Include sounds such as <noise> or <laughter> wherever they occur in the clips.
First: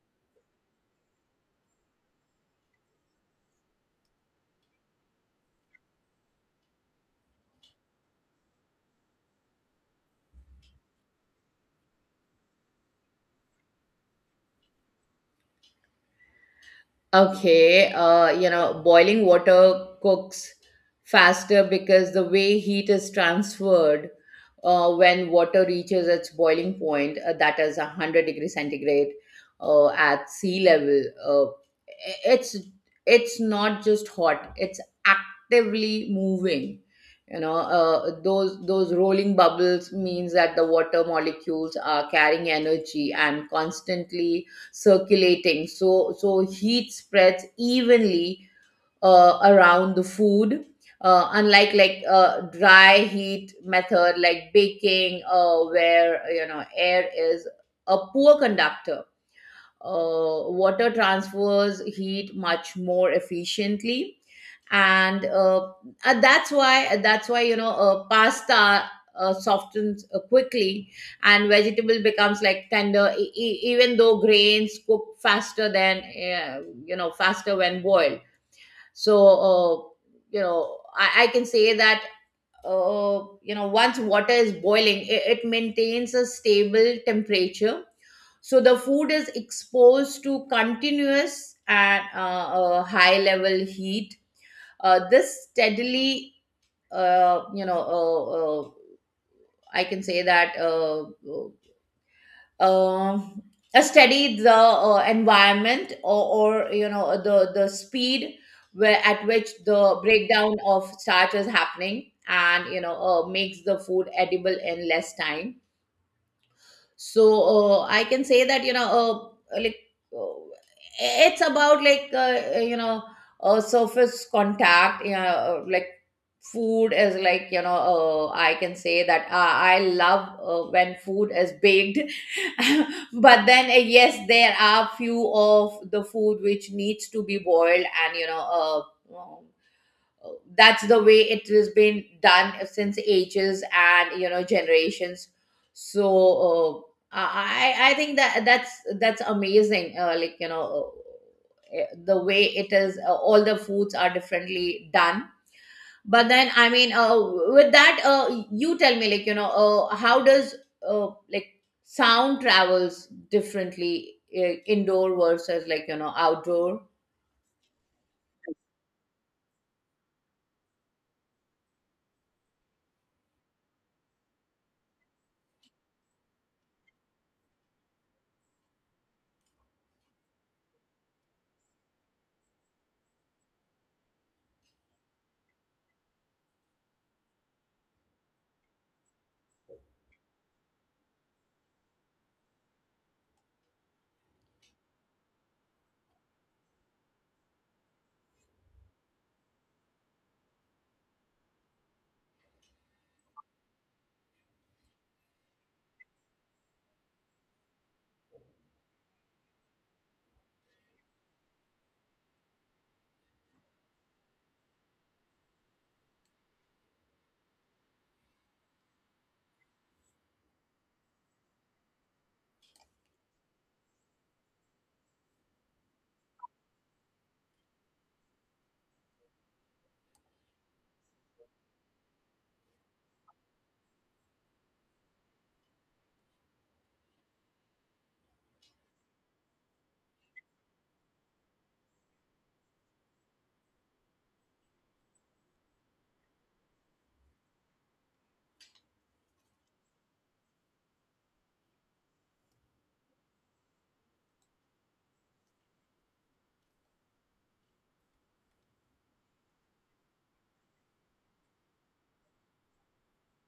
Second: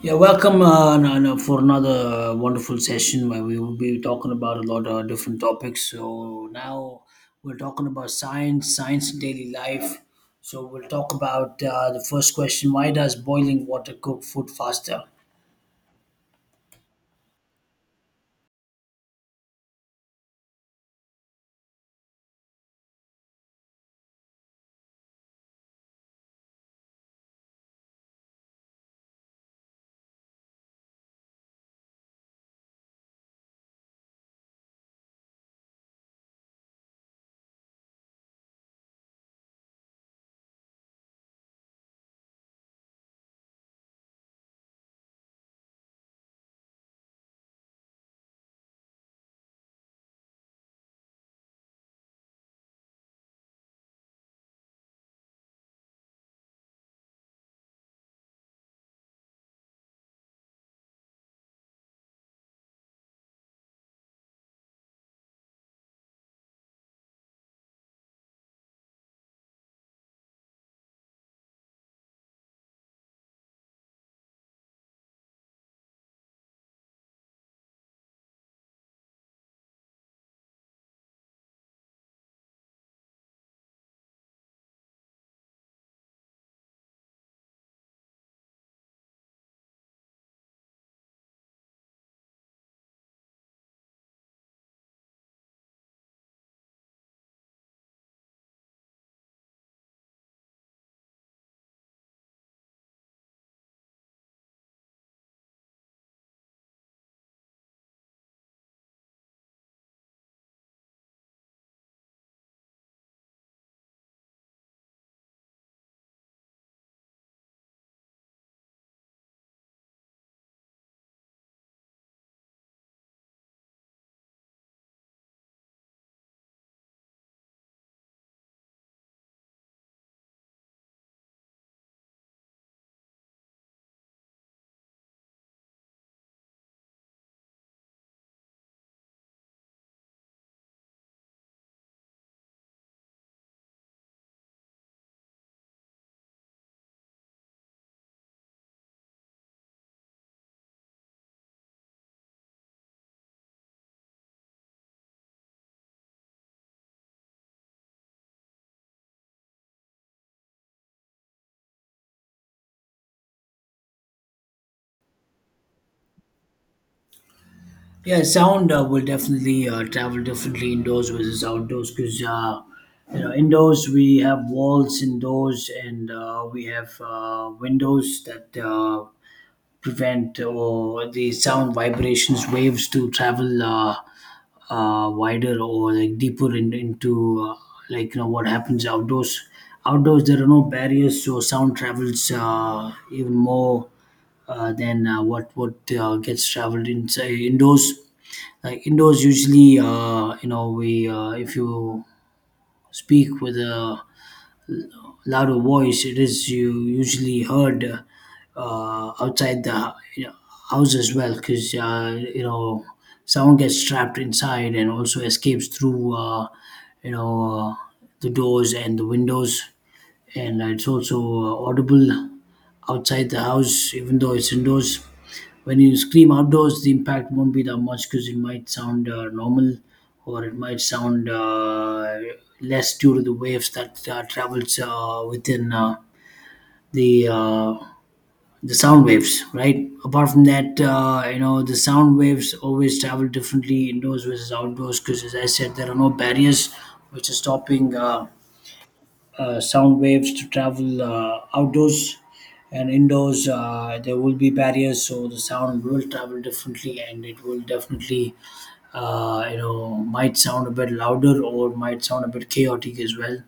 Yeah, welcome for another wonderful session where we will be talking about a lot of different topics. So now we're talking about science, science in daily life. So we'll talk about the first question: Why does boiling water cook food faster? Okay, boiling water cooks faster because the way heat is transferred when water reaches its boiling point, that is 100-degree centigrade at sea level. I- it's it's not just hot; it's actively moving. Those rolling bubbles means that the water molecules are carrying energy and constantly circulating, so heat spreads evenly around the food, unlike dry heat method like baking, where air is a poor conductor. Water transfers heat much more efficiently, and that's why pasta softens quickly, and vegetable becomes like tender, even though grains cook faster than you know faster when boiled. So I can say that once water is boiling, it maintains a stable temperature, so the food is exposed to continuous and high level heat. This steadily uh, you know uh, uh, I can say that uh, uh, steady the environment, or the speed where at which the breakdown of starch is happening, and makes the food edible in less time. I can say that you know like uh, it's about surface contact. Food is like you know I can say that I love when food is baked. <laughs> But then yes, there are few of the food which needs to be boiled, and uh, that's the way it has been done since ages and generations. So I think that that's amazing. The way it is all the foods are differently done. But then i mean uh, with that you tell me, how does uh, like sound travels differently, indoor versus outdoor? Yeah, sound will definitely travel differently indoors versus outdoors because indoors we have walls indoors and we have windows that. Prevent or the sound vibrations waves to travel wider or like deeper into uh, what happens outdoors. Outdoors there are no barriers so sound travels even more than what gets traveled inside indoors. Like indoors usually uh, we if you speak with a louder voice it is you usually heard outside the house as well because sound gets trapped inside and also escapes through you know uh, the doors and the windows, and it's also audible outside the house, even though it's indoors. When you scream outdoors, the impact won't be that much because it might sound normal, or it might sound less due to the waves that travels within the uh, the sound waves, right? Apart from that, the sound waves always travel differently indoors versus outdoors because, as I said, there are no barriers which are stopping. Sound waves to travel outdoors, and indoors there will be barriers, so the sound will travel differently and it will definitely uh, might sound a bit louder or might sound a bit chaotic as well,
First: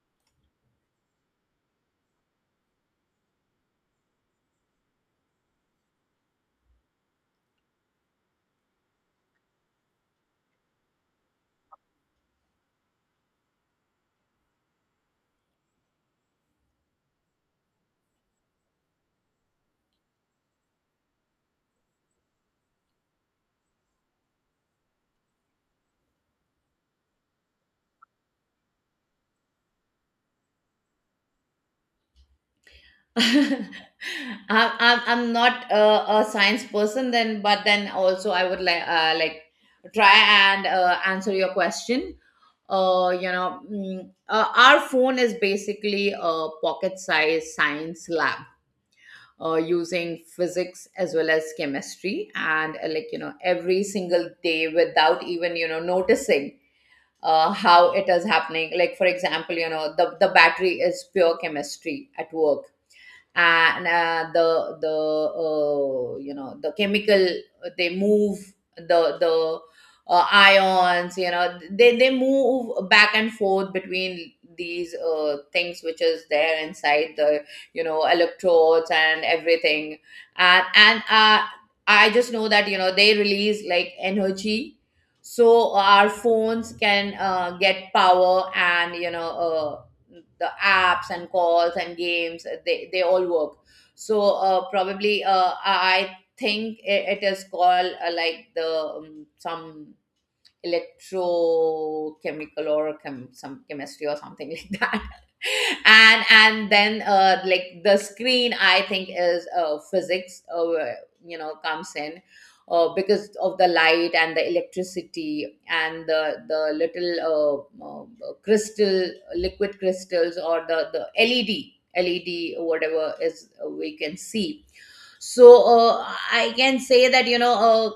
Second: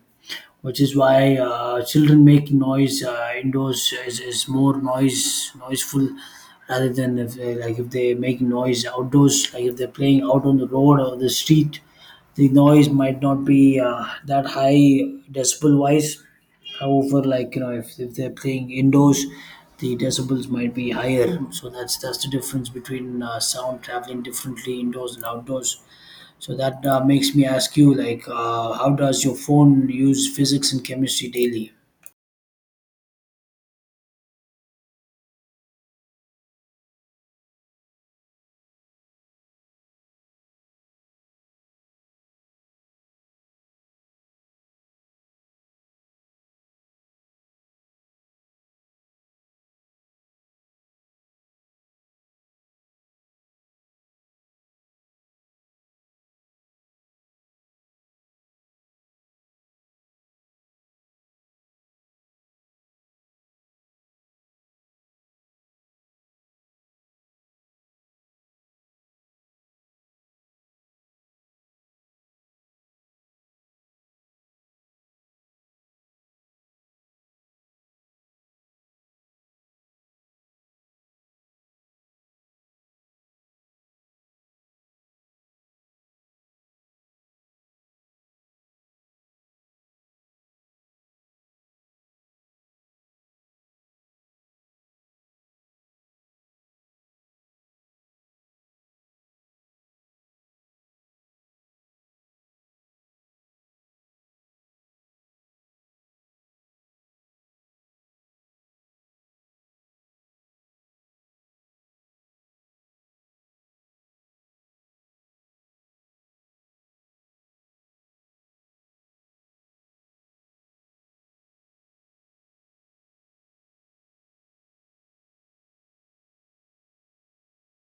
which is why children making noise indoors is more noiseful rather than if they, like if they make noise outdoors, like if they're playing out on the road or the street. The noise might not be that high, decibel wise. However, like if they're playing indoors the decibels might be higher, so that's the difference between sound traveling differently indoors and outdoors. So that makes me ask you, like, how does your phone use physics and chemistry daily? <laughs> I'm, I'm not a science person then, but then also I would like try and answer your question. Our phone is basically a pocket-sized science lab, using physics as well as chemistry and every single day without even noticing how it is happening, like for example, the battery is pure chemistry at work. And the the chemical, they move the ions, they move back and forth between these things which is there inside the electrodes and everything. And I just know that they release like energy, so our phones can get power and the apps and calls and games, they all work. So probably, I think it is called like the some electrochemical, or some chemistry or something <laughs> like that. And then, the screen I think is physics, comes in because of the light and the electricity and the little uh, crystal liquid crystals or the LED whatever is we can see. So I can say that you know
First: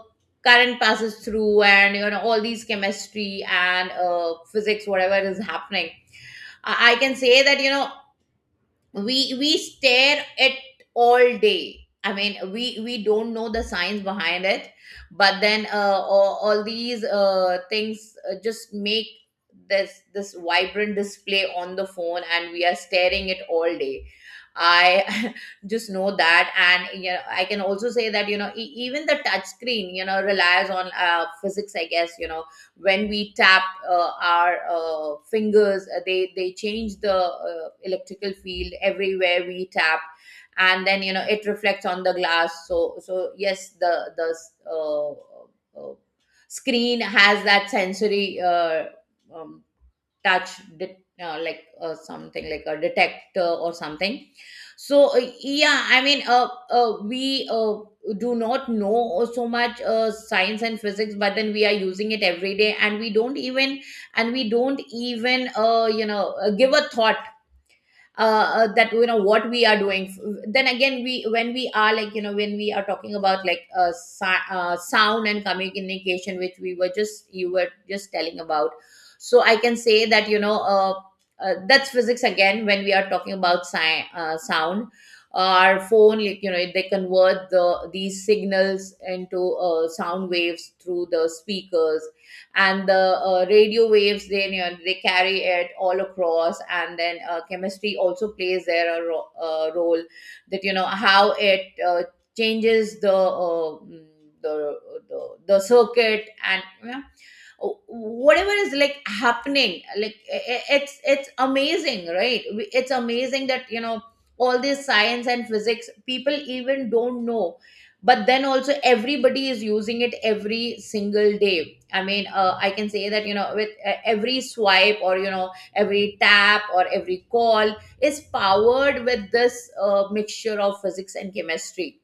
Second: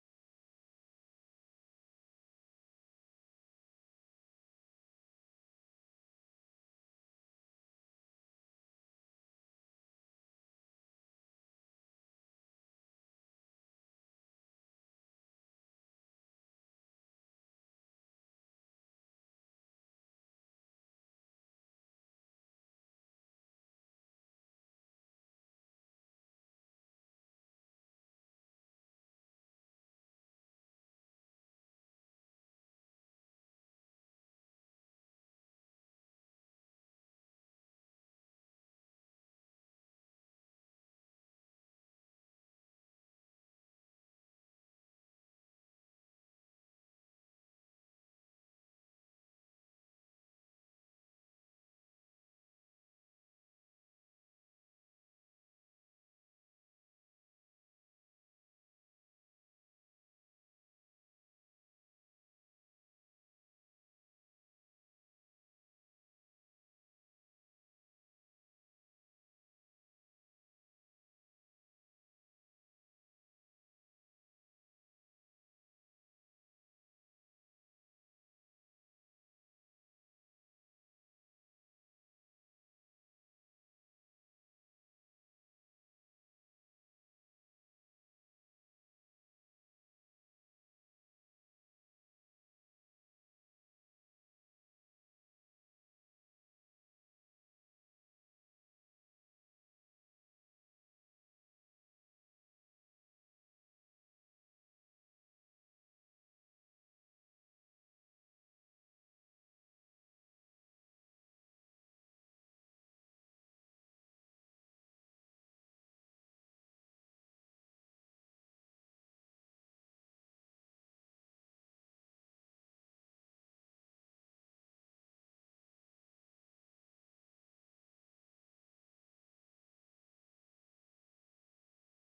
current passes through, and all these chemistry and physics, whatever is happening. I can say that we stare at all day. I mean, we don't know the science behind it, but then all these things just make this vibrant display on the phone, and we are staring it all day. I <laughs> just know that. And I can also say that even the touch screen relies on physics, I guess. When we tap, our fingers, they change the electrical field everywhere we tap. And then, it reflects on the glass. So yes, the uh, uh, screen has that sensory, um, touch, det- something like a detector or something. So yeah, I mean, we do not know so much science and physics, but then we are using it every day, and we don't even give a thought, that what we are doing. Then again, we when we are when we are talking about sound and communication, which we were just you were just telling about. So I can say that you know that's physics again when we are talking about sound. Our phone, they convert these signals into sound waves through the speakers, and the radio waves, they they carry it all across. And then, chemistry also plays there a role, that how it changes the the, the circuit, and whatever is like happening. It's amazing, right? It's amazing that all this science and physics people even don't know, but then also everybody is using it every single day. I mean, I can say that you know with every swipe or every tap or every call is powered with this mixture of physics and chemistry,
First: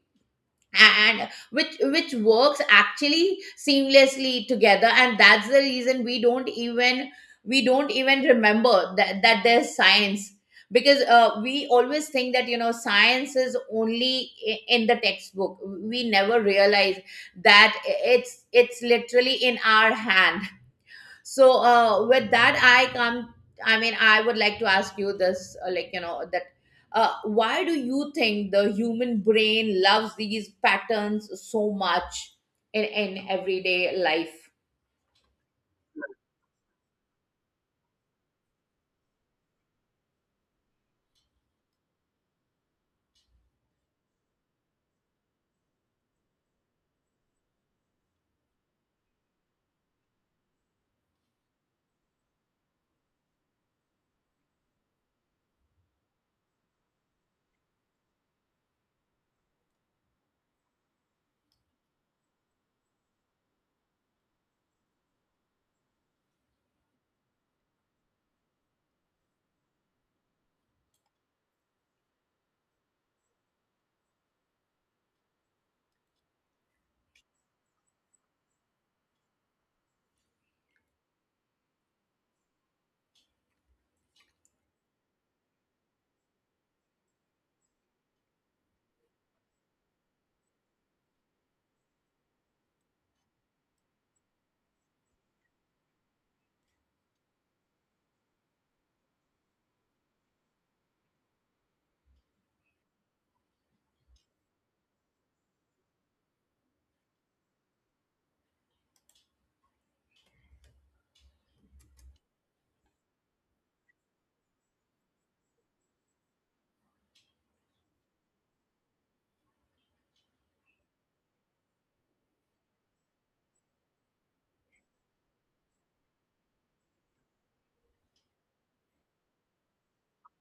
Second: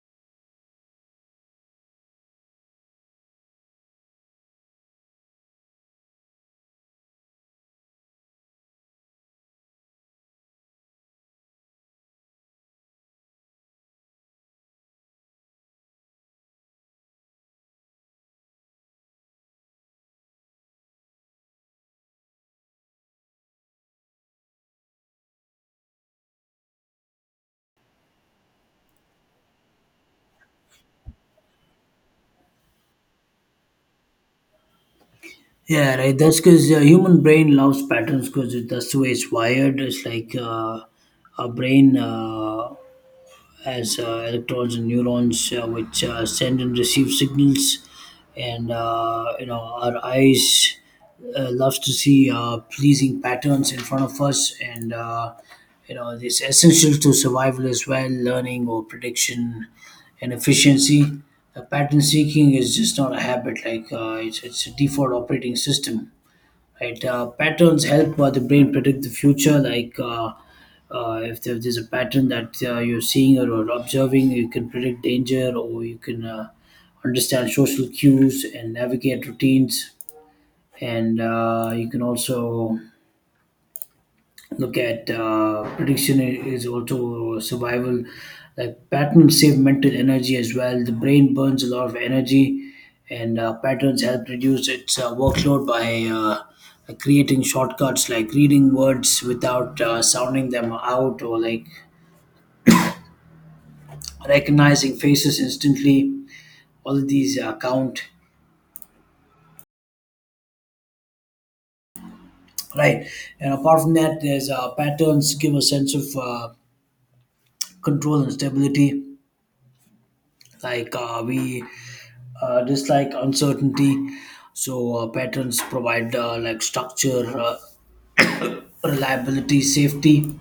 and which works actually seamlessly together. And that's the reason we don't even remember that there's science, because we always think that science is only in the textbook. We never realize that it's literally in our hand. So with that, I come. I mean, I would like to ask you this: that why do you think the human brain loves these patterns so much in everyday life? Yeah, right. That's because human brain loves patterns because that's the way it's wired. It's like our brain. As electrons and neurons, which send and receive signals. And our eyes loves to see pleasing patterns in front of us, and it's essential to survival as well, learning or prediction and efficiency. Pattern seeking is just not a habit; like it's a default operating system, right? Patterns help the brain predict the future. Like if there's a pattern that you're seeing or observing, you can predict danger, or you can understand social cues and navigate routines, and you can also look at prediction is also survival. Like patterns save mental energy as well. The brain burns a lot of energy, and patterns help reduce its workload by uh, creating shortcuts, like reading words without sounding them out, or like recognizing faces instantly. All of these count, right? And apart from that, there's patterns give a sense of control and stability. Like we dislike uncertainty, so patterns provide like structure, <clears throat> reliability, safety.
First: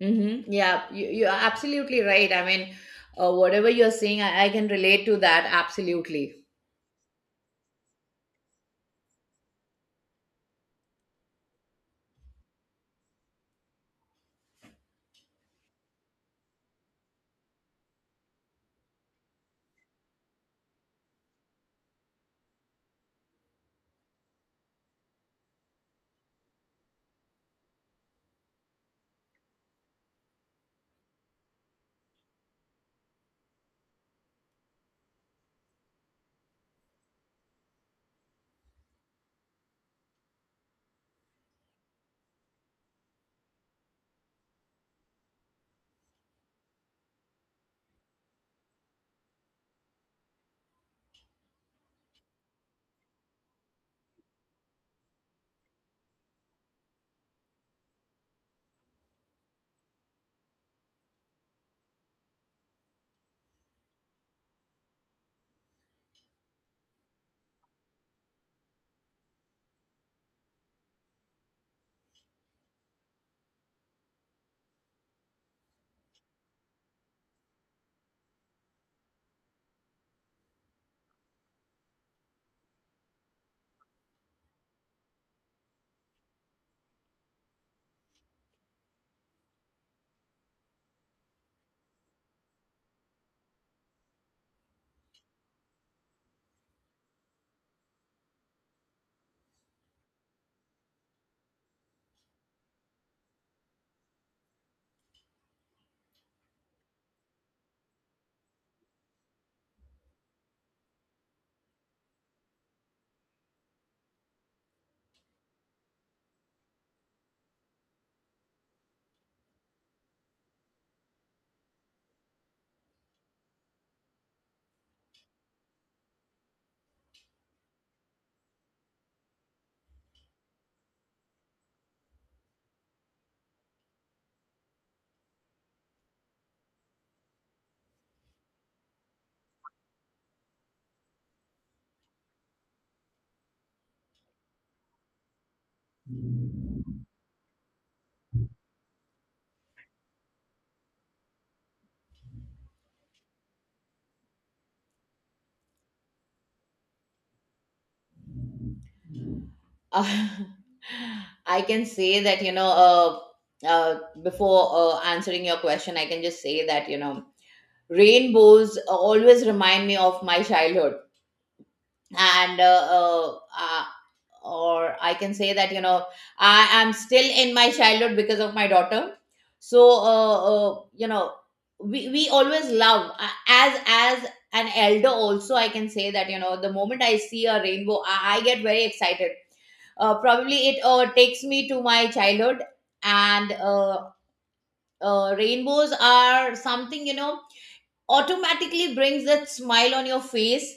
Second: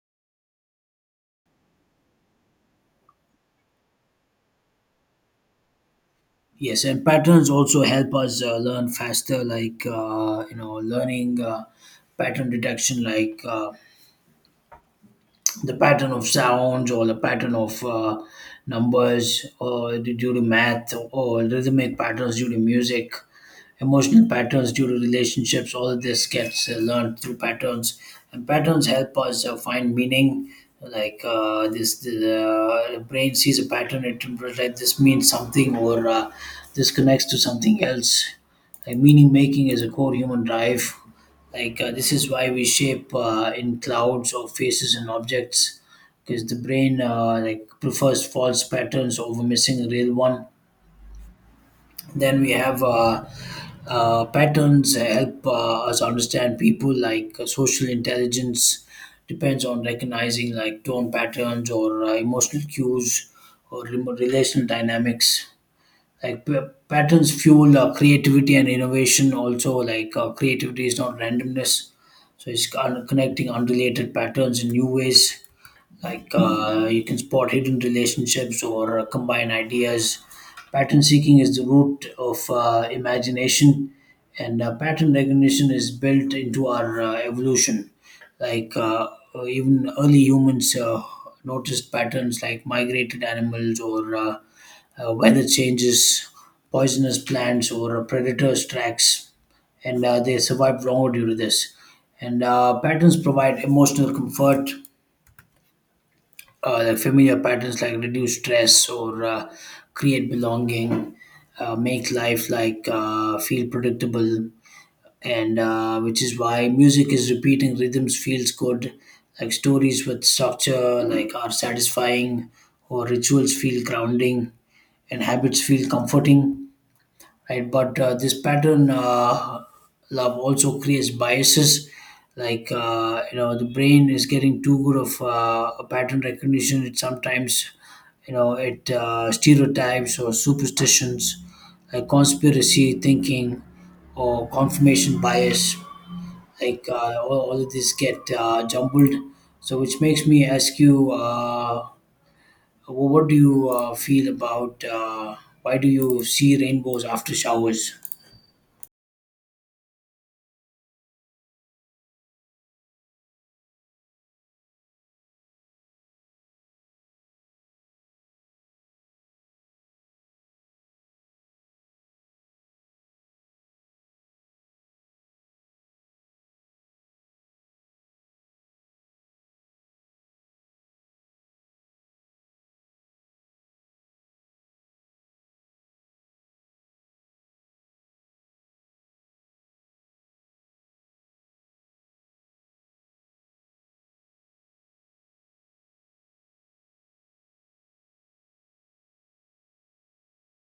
Hmm. Yeah, you are absolutely right. I mean, whatever you're saying, I can relate to that absolutely. Yes, and patterns also help us learn faster, like learning pattern detection, like the pattern of sounds or the pattern of numbers or due to math, or rhythmic patterns due to music, emotional patterns due to relationships. All of this gets learned through patterns, and patterns help us find meaning. The brain sees a pattern, it interprets that this means something, or this connects to something else. Like meaning making is a core human drive. Like this is why we shape in clouds or faces and objects, because the brain like prefers false patterns over missing a real one. Then we have patterns help us understand people, like social intelligence depends on recognizing like tone patterns or emotional cues or relational dynamics. Like p- Patterns fuel creativity and innovation. Also, like creativity is not randomness, so it's connecting unrelated patterns in new ways, like you can spot hidden relationships or combine ideas. Pattern seeking is the root of imagination, and pattern recognition is built into our evolution. Like even early humans noticed patterns like migrated animals or weather changes, poisonous plants or predators tracks, and they survived longer due to this. And patterns provide emotional comfort. The familiar patterns like reduce stress or create belonging, make life like feel predictable, and which is why music is repeating rhythms feels good, like stories with structure like are satisfying, or rituals feel grounding, and habits feel comforting, right? But this pattern love also creates biases, like uh, the brain is getting too good of a pattern recognition. It sometimes you know it stereotypes or superstitions, like conspiracy thinking or confirmation bias. Like all of these get jumbled. So which makes me ask you. What do you feel about why do you see rainbows after showers? Uh, <laughs> I can say that, before answering your question, I can just say that rainbows always remind me of my childhood. And or I can say that I am still in my childhood because of my daughter. So we always love, as an elder also, I can say that the moment I see a rainbow, I get very excited. Probably it takes me to my childhood. And rainbows are something, automatically brings that smile on your face.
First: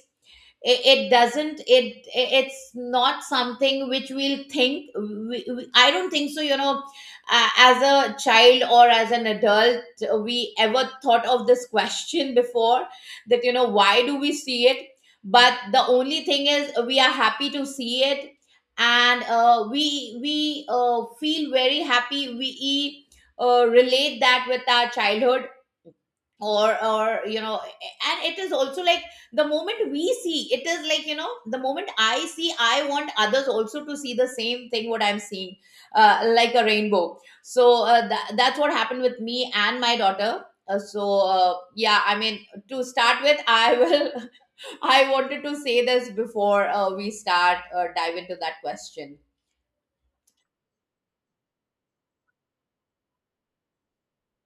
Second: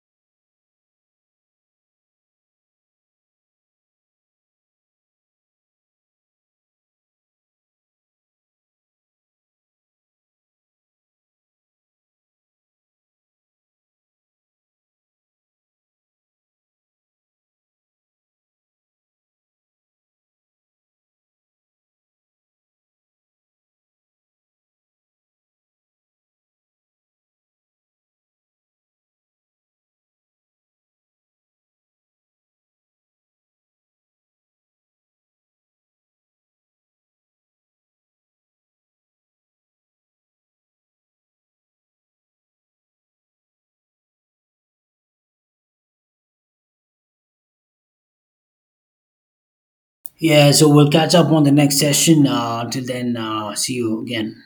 It doesn't, it's not something which we'll think. I don't think so, you know As a child or as an adult, we ever thought of this question before that why do we see it. But the only thing is we are happy to see it, and we feel very happy. We relate that with our childhood, or and it is also like, the moment we see it is, the moment I see, I want others also to see the same thing what I'm seeing, like a rainbow. So that's what happened with me and my daughter. So yeah, I mean, to start with, I will <laughs> I wanted to say this before we start dive into that question. Yeah, so we'll catch up on the next session. Until then, see you again.